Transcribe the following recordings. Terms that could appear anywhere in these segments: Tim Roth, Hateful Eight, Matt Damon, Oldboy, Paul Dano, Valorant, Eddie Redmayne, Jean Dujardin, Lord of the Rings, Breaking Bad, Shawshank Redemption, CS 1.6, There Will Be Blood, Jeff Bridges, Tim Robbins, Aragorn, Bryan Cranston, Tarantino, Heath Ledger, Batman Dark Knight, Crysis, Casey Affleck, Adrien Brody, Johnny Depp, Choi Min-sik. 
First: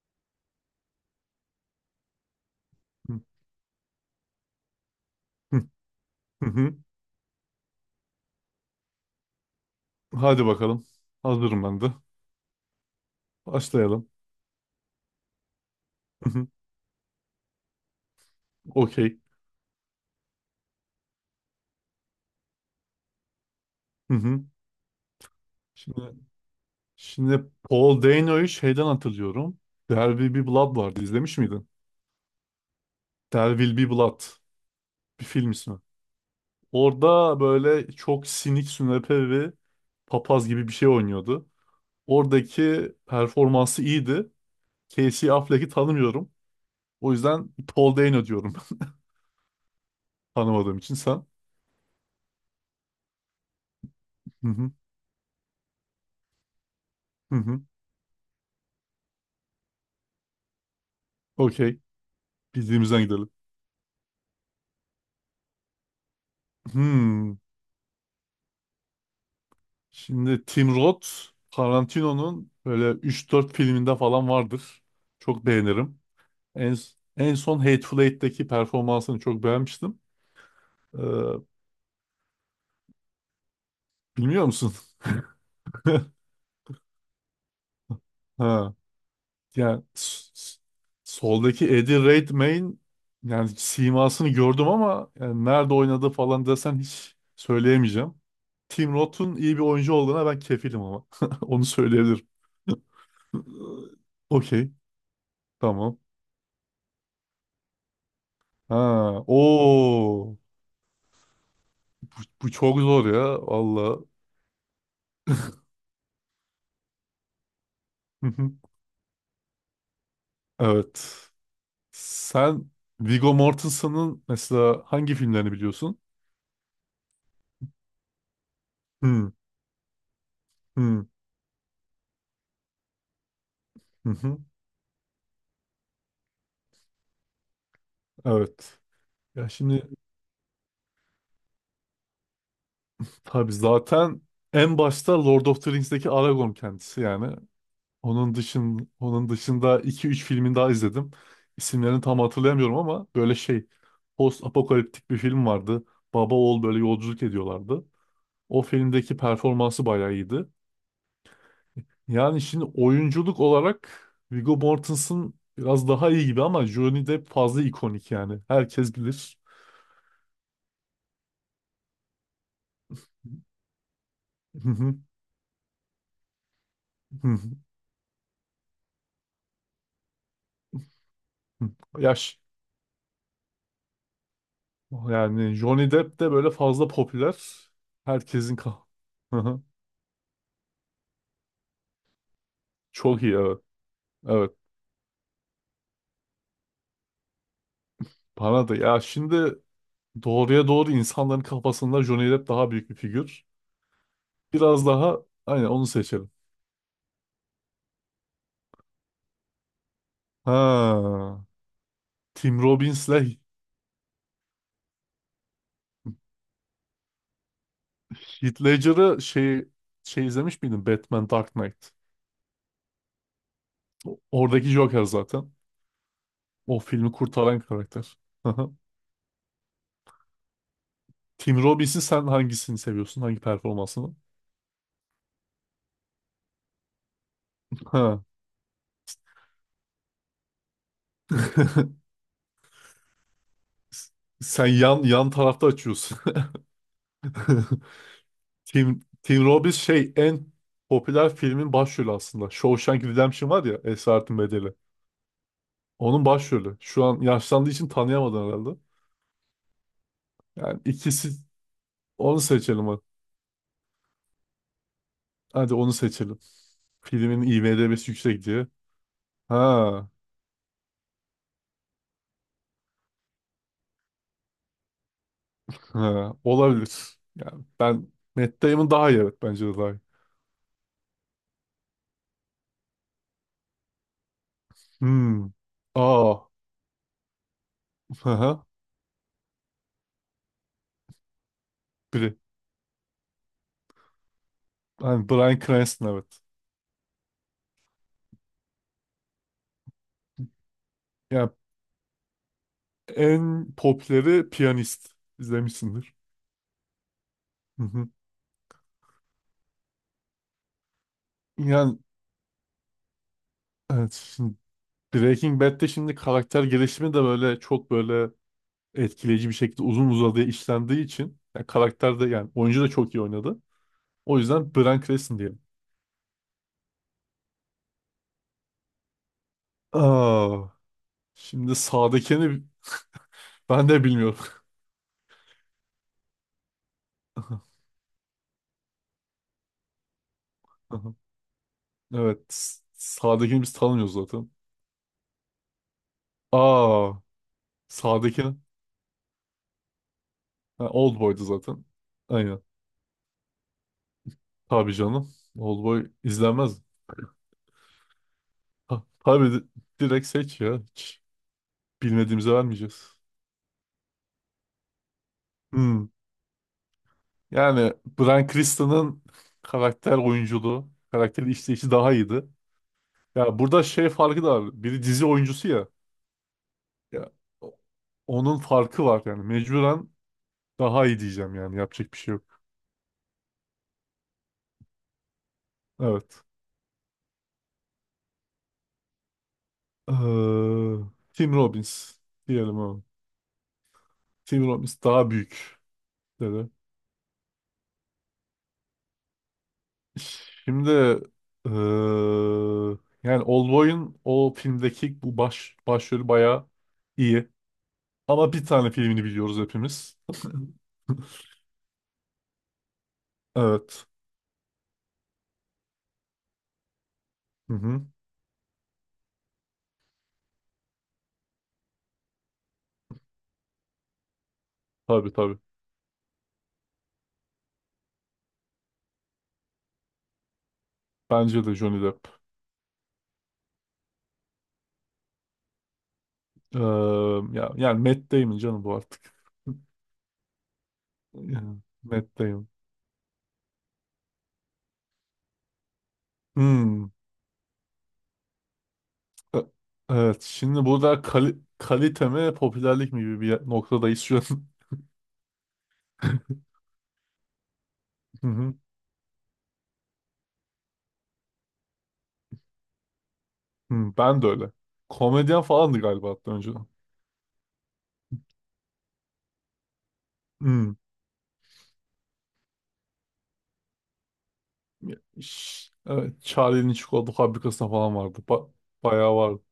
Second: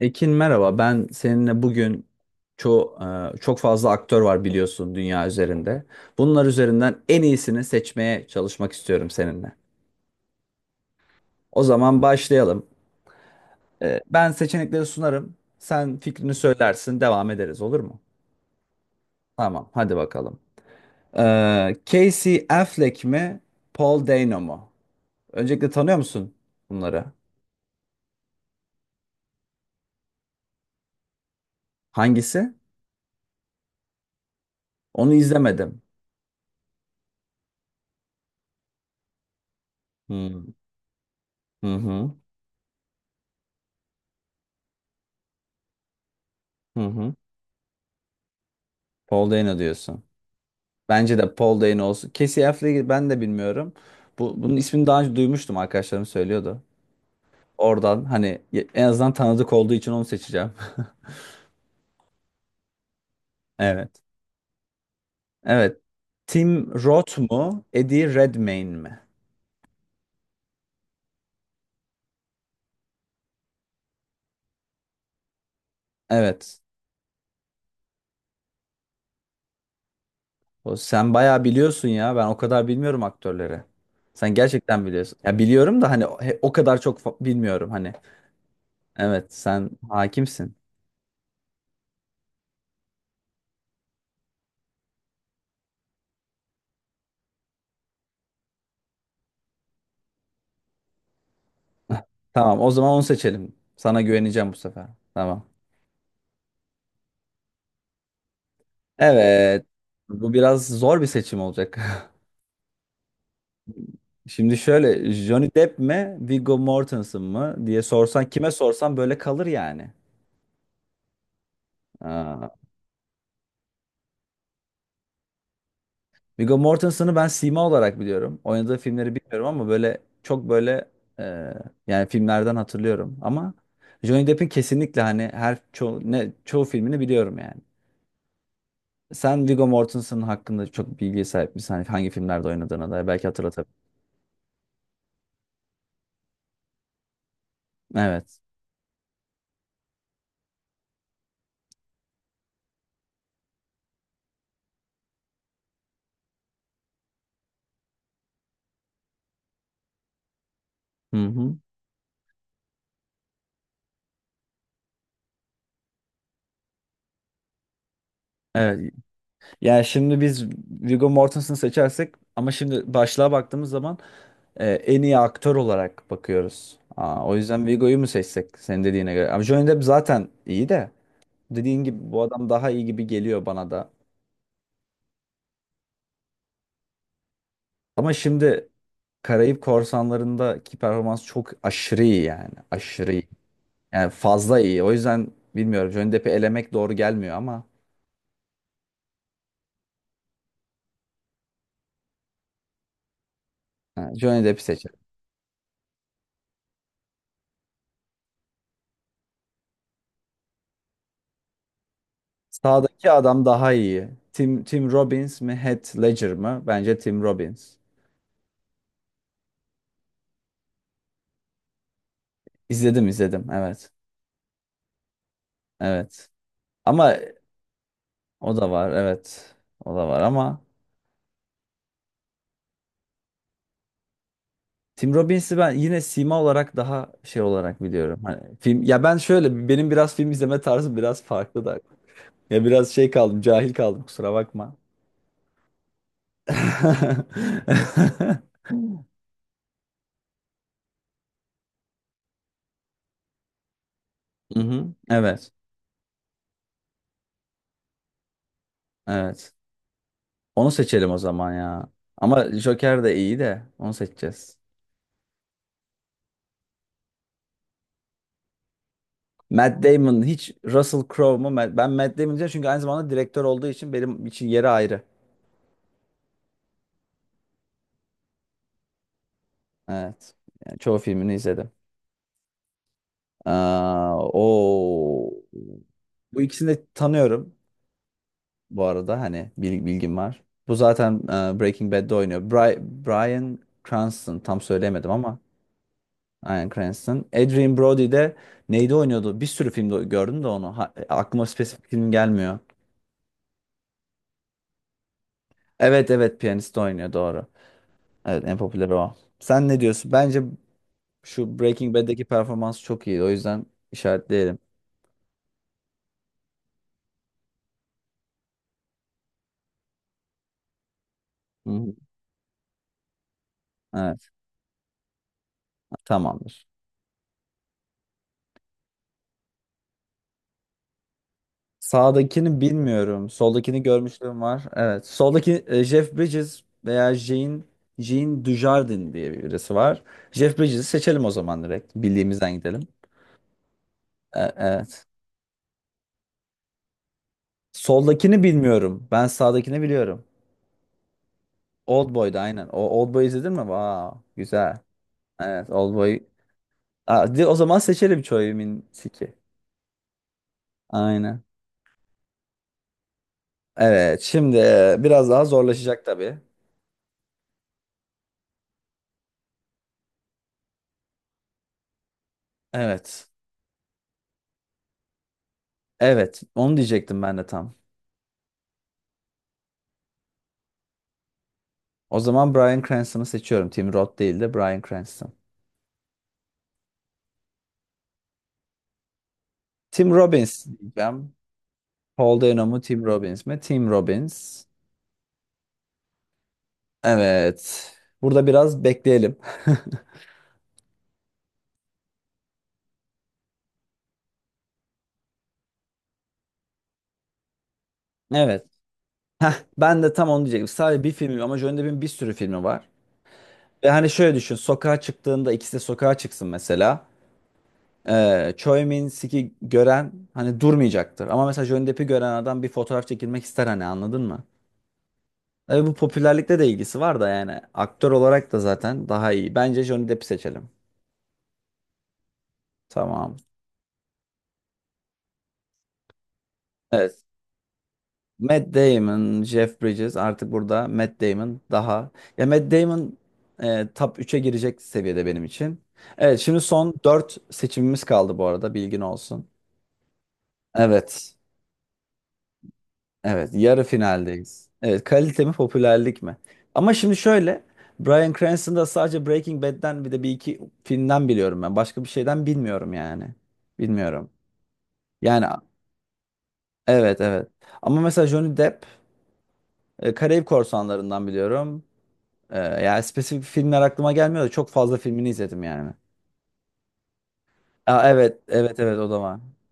Ekin merhaba. Ben seninle bugün çok Hı çok fazla aktör var biliyorsun dünya hı, üzerinde. hı Bunlar hı. üzerinden en iyisini seçmeye çalışmak istiyorum seninle. Hadi bakalım. O Hazırım ben de. zaman başlayalım. Başlayalım. Ben seçenekleri sunarım. Sen Hı fikrini hı. söylersin, devam ederiz olur mu? Okey. Tamam, hadi bakalım. Casey Affleck mi, Paul Hı Dano hı. mu? Öncelikle tanıyor Şimdi musun bunları? şimdi Paul Dano'yu şeyden hatırlıyorum. There Will Be Blood vardı. İzlemiş miydin? Hangisi? There Will Be Blood. Onu Bir film ismi. izlemedim. Orada böyle çok sinik sünepe ve papaz Hmm. gibi bir şey oynuyordu. Hı hı. Oradaki performansı iyiydi. Casey Affleck'i tanımıyorum. Hı O hı. yüzden Paul Dano diyorum. Paul Dano diyorsun. Tanımadığım için Bence sen. de Paul Dano olsun. Casey Affleck'i ben de bilmiyorum. Bu, Hı bunun hı. ismini daha önce duymuştum arkadaşlarım söylüyordu. Hı hı. Oradan hani en azından tanıdık olduğu için onu seçeceğim. Okey. Bildiğimizden gidelim. Evet. Evet. Tim Roth Hmm. mu? Eddie Redmayne mi? Şimdi Tim Roth Tarantino'nun böyle üç dört filminde falan vardır. Çok beğenirim. Evet. En, en son Hateful Eight'teki performansını çok beğenmiştim. O, Ee, sen bayağı biliyorsun ya. Ben o kadar bilmiyorum aktörleri. Sen bilmiyor musun? gerçekten biliyorsun. Ya biliyorum da hani o kadar bilmiyorum hani. Ha. Evet, sen Yani hakimsin. Soldaki Eddie Redmayne, yani simasını gördüm ama yani nerede oynadı falan desen hiç söyleyemeyeceğim. Tim Roth'un iyi bir oyuncu olduğuna ben kefilim ama. Onu söyleyebilirim. Tamam, o zaman onu seçelim. Sana güveneceğim bu Okey. sefer. Tamam. Tamam. Ha, Evet. Bu o biraz zor bir seçim olacak. Bu, bu çok zor ya valla. Şimdi şöyle Johnny Depp mi Viggo Mortensen mı diye Hı sorsan kime hı. sorsan böyle kalır yani. Evet. Aa, Sen Viggo Mortensen'ın mesela hangi filmlerini biliyorsun? Viggo Mortensen'ı ben sima olarak biliyorum. Oynadığı filmleri Hı bilmiyorum ama böyle çok böyle hı, e, yani filmlerden hatırlıyorum. Ama hı Johnny hı. Depp'in kesinlikle hani çoğu filmini biliyorum yani. Evet. Sen Ya Viggo şimdi Mortensen hakkında çok bilgiye sahip misin? Hani hangi filmlerde oynadığına dair belki tabii hatırlatabilirim. zaten en başta Lord of the Rings'teki Aragorn kendisi yani. Onun Evet. dışın onun dışında iki üç filmin daha izledim. İsimlerini tam hatırlayamıyorum ama böyle şey, post apokaliptik bir film vardı. Baba oğul böyle yolculuk ediyorlardı. O filmdeki performansı bayağı iyiydi. Hı hı. Yani şimdi oyunculuk olarak Viggo Mortensen biraz daha iyi gibi ama Johnny Depp fazla ikonik yani. Evet. Herkes bilir. Yani şimdi biz Viggo Mortensen'ı seçersek ama şimdi başlığa baktığımız zaman Hı hı, en iyi aktör olarak bakıyoruz. Hı O hı, yüzden Viggo'yu mu seçsek senin dediğine göre? Ama Johnny Depp zaten iyi de hı. dediğin gibi bu Yaş. adam daha iyi gibi geliyor bana da. Yani Johnny Depp de böyle fazla popüler. Ama Herkesin şimdi ka- Hı Karayip hı. Korsanları'ndaki performans çok aşırı iyi yani. Aşırı Çok iyi. iyi, evet. Yani Evet. fazla iyi. O yüzden bilmiyorum Johnny Depp'i elemek doğru gelmiyor ama Bana da. Ya şimdi doğruya doğru insanların kafasında Johnny Depp daha büyük bir figür. ha, Johnny Depp'i seç. Biraz daha, aynen, onu seçelim. Ha. Tim Sağdaki Robbins'le adam daha iyi. Tim Robbins mi, Heath Ledger mı? Bence Tim Robbins. Heath Ledger'ı şey, şey izlemiş miydin? Batman Dark Knight. İzledim izledim. Evet. Oradaki Joker zaten. Evet. O filmi Ama kurtaran karakter. o da Aha. var. Evet. O da var ama Tim Robbins'in sen hangisini seviyorsun? Hangi performansını? Tim Robbins'i ben yine sima olarak daha şey olarak biliyorum. Ha. Hani film ya ben şöyle benim biraz film izleme tarzım biraz farklı da. Ya biraz şey kaldım, cahil kaldım kusura Sen bakma. yan yan tarafta açıyorsun. Tim Robbins şey en popüler filmin başrolü aslında. Shawshank Redemption var ya, Esaretin Bedeli. Mhm. Evet. Onun başrolü. Şu an yaşlandığı için tanıyamadın herhalde. Evet. Onu Yani seçelim o ikisi zaman ya. onu Ama seçelim hadi. Joker de iyi de onu seçeceğiz. Hadi onu seçelim. Filmin IMDb'si yüksek diye. Matt Ha. Damon hiç Russell Crowe mu? Ben Matt Damon diyeceğim çünkü aynı zamanda direktör olduğu için benim için yeri ayrı. Ha, olabilir. Yani ben Matt Damon daha iyi, evet, bence de daha iyi. Evet. Yani çoğu filmini izledim. Aa, o Hmm. bu Aa. ikisini de tanıyorum Aha. bu arada hani bilgim var. Bu zaten Breaking Bad'de Biri. oynuyor. Bryan Cranston tam söyleyemedim Yani ama Bryan Cranston, evet. Bryan Cranston. Adrien Brody de neydi oynuyordu? Bir sürü filmde gördüm de onu. Aklıma Yani spesifik film gelmiyor. en popüleri piyanist. Evet İzlemişsindir. evet piyanist oynuyor doğru. Hı hı. Evet en popüler o. Sen ne diyorsun? Bence şu Breaking Yani Bad'deki performans çok iyi. O yüzden evet, şimdi işaretleyelim. Breaking Bad'de şimdi karakter gelişimi de böyle çok böyle etkileyici bir şekilde uzun uzadıya işlendiği için yani Hı hı. karakter de yani oyuncu da çok iyi oynadı. Evet O yüzden Bryan Cranston diyelim. tamamdır. Aa. Şimdi Sağdakini sağdakini bilmiyorum. Soldakini ben de bilmiyorum. görmüşlüğüm var. Evet. Soldaki Jeff Bridges veya Jean, Jean Dujardin diye birisi var. Jeff Bridges'i seçelim o zaman direkt. Evet. Bildiğimizden s- gidelim. Sağdakini biz tanımıyoruz zaten. Evet. Aa, sağdaki Soldakini ha, bilmiyorum. Ben sağdakini biliyorum. Old boydu zaten. Oldboy'da Aynen. aynen. O Oldboy izledin mi? Vaa güzel. Tabii canım, Evet old boy Oldboy. izlenmez. O zaman seçelim Choi Ha, Min-sik'i. tabii, direkt seç ya. Hiç Aynen. bilmediğimize vermeyeceğiz. Evet. Şimdi biraz daha zorlaşacak Hmm. tabii. Yani Bryan Cranston'ın karakter oyunculuğu, karakter işleyişi daha iyiydi. Evet. Ya burada şey farkı da var. Biri dizi oyuncusu ya. Evet. Onu diyecektim Ya ben de tam. o- onun farkı var yani. Mecburen daha iyi diyeceğim yani. Yapacak bir O şey zaman yok. Bryan Cranston'ı seçiyorum. Tim Roth değil de Bryan Cranston. Evet. Tim Robbins Eee, diyeceğim. Tim Robbins Paul Dano diyelim mu ama. Tim Robbins mi? Tim Robbins. Tim Robbins daha büyük dedi. Evet. Burada biraz bekleyelim. Şimdi eee, yani Oldboy'un o filmdeki bu baş başrolü bayağı iyi. Ama bir Evet. tane filmini Heh, biliyoruz ben de hepimiz. tam onu diyecektim. Sadece bir filmi ama Johnny Depp'in bir sürü filmi var. Ve Evet. hani şöyle düşün. Sokağa çıktığında ikisi de sokağa çıksın mesela. Hı hı. Choi Min-sik'i gören hani durmayacaktır. Ama mesela Johnny Depp'i gören adam bir fotoğraf çekilmek ister hani anladın mı? Tabii tabii. Tabii bu popülerlikte de ilgisi var da yani aktör olarak da zaten daha iyi. Bence Johnny Depp'i seçelim. Bence de Johnny Depp. Tamam. Evet. Eee, ya, yani Matt Damon Matt canım bu artık. Damon, Jeff Bridges artık burada Matt Damon Yani daha. Matt Ya Damon. Matt Damon top 3'e girecek seviyede benim için. Evet şimdi son Hmm. 4 seçimimiz kaldı bu arada bilgin olsun. E- Evet. Şimdi burada Evet. Kalite mi popülerlik mi gibi Evet, bir yarı noktadayız şu an. finaldeyiz. Evet, kalite mi, popülerlik mi? Hı Ama şimdi şöyle, Bryan hı. Cranston'da sadece Breaking Bad'den bir de bir iki filmden biliyorum ben. Başka bir şeyden bilmiyorum yani. Hı, Bilmiyorum. ben de öyle. Yani Komedyen falandı galiba hatta önceden. evet evet. Ama mesela Johnny Depp Karayip Hı. Korsanları'ndan biliyorum. Yani spesifik filmler aklıma gelmiyor da çok fazla filmini izledim Ş- yani. Evet, Charlie'nin çikolata fabrikasında Aa, falan vardı. evet evet evet o da Bayağı var. vardı.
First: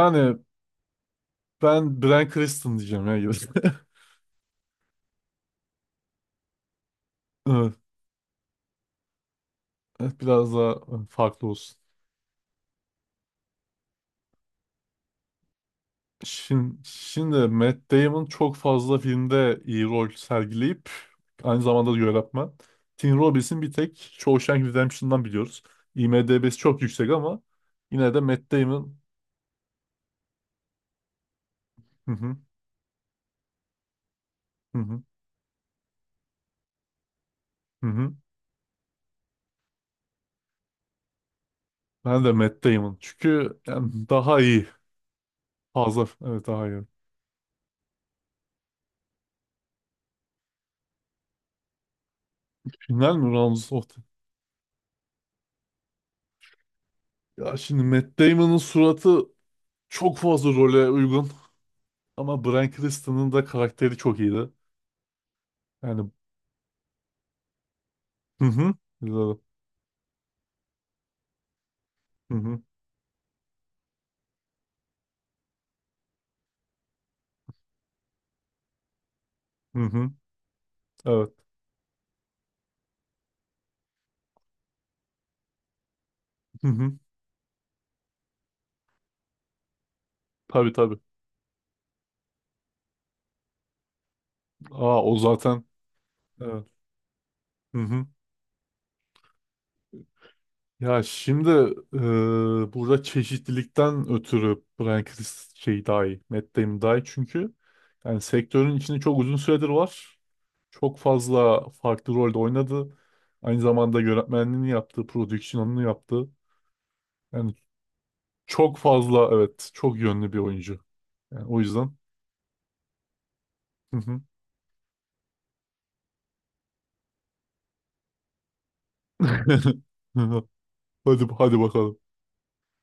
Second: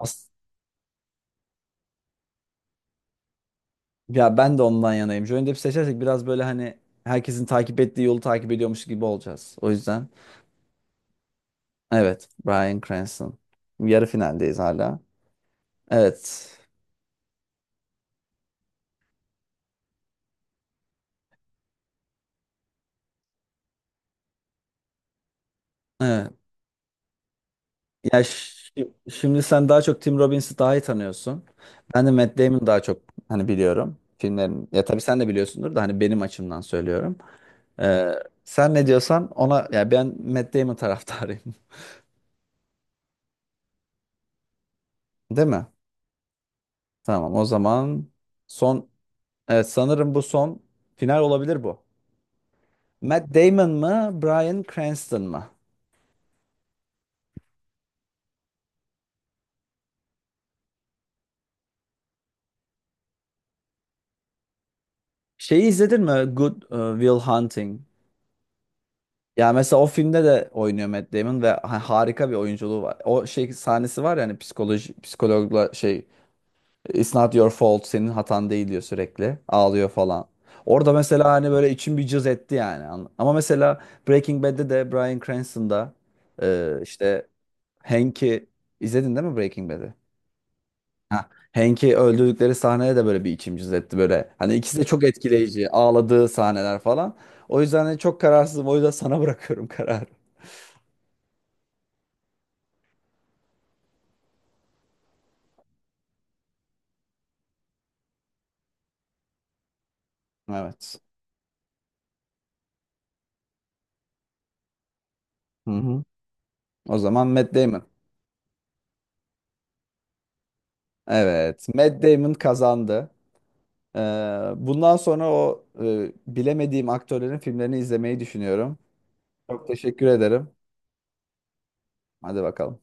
As- ben Bryan Cranston diyeceğim ya. Ya ben de ondan yanayım. Johnny Depp seçersek biraz böyle hani herkesin Evet, takip ettiği yolu takip ediyormuş gibi olacağız. O yüzden. evet, biraz daha, evet, farklı olsun. Evet, Bryan Cranston. Yarı finaldeyiz hala. Evet. Şimdi Matt Damon çok fazla filmde iyi rol sergileyip aynı zamanda da yönetmen. Tim Robbins'in bir tek Shawshank Redemption'dan biliyoruz. Evet. IMDb'si çok yüksek ama yine de Matt Damon. Şimdi sen daha çok Tim Robbins'i daha iyi tanıyorsun. Ben de Hı hı, Matt Damon'ı daha çok hani biliyorum. Filmlerin hı ya tabii hı, sen de biliyorsundur da hani benim açımdan söylüyorum. hı Ee, hı. Sen ne diyorsan ona ya ben Matt Damon taraftarıyım. Ben de Matt Damon. Çünkü yani daha iyi. Değil mi? Fazla. Evet, daha iyi. Tamam o zaman son evet sanırım bu son final olabilir bu. Final Matt mi? Damon Rounds of the- mı, Bryan Cranston mı? Ya şimdi Matt Damon'ın suratı çok fazla role uygun. Ama Bryan Cranston'ın da karakteri çok iyiydi. Şeyi izledin Yani mi? Good Will Hunting. hı hı. Güzel. Ya mesela o filmde de oynuyor Matt Damon ve harika bir Hı hı. oyunculuğu var. O şey sahnesi var ya hani psikoloji psikologla şey It's not your fault senin hatan değil diyor sürekli. Hı Ağlıyor hı. falan. Orada mesela Evet. hani böyle içim bir cız etti yani. Ama mesela Breaking Bad'de de Bryan Cranston'da Hı e, hı. işte Hank'i izledin değil mi Breaking Bad'i? Tabii tabii. Ha, Hank'i öldürdükleri sahnede de böyle bir içim cız etti böyle. Hani ikisi de Aa, çok o zaten. etkileyici. Ağladığı Evet. sahneler falan. O Hı yüzden hani hı. çok kararsızım. O yüzden sana bırakıyorum kararı. Ya şimdi burada çeşitlilikten ötürü Bryan Chris şey daha iyi. Matt Damon daha iyi çünkü yani sektörün içinde çok uzun süredir var. Çok Evet. fazla farklı rolde oynadı. Aynı zamanda yönetmenliğini yaptı, Hı prodüksiyonunu hı. yaptı. O zaman Matt Yani Damon. çok fazla, evet, çok yönlü bir oyuncu. Yani o Evet, yüzden. Matt Damon kazandı. Hı Ee, hı. Bundan sonra bilemediğim aktörlerin filmlerini izlemeyi düşünüyorum. Çok teşekkür ederim. Hadi bakalım. Hadi bakalım.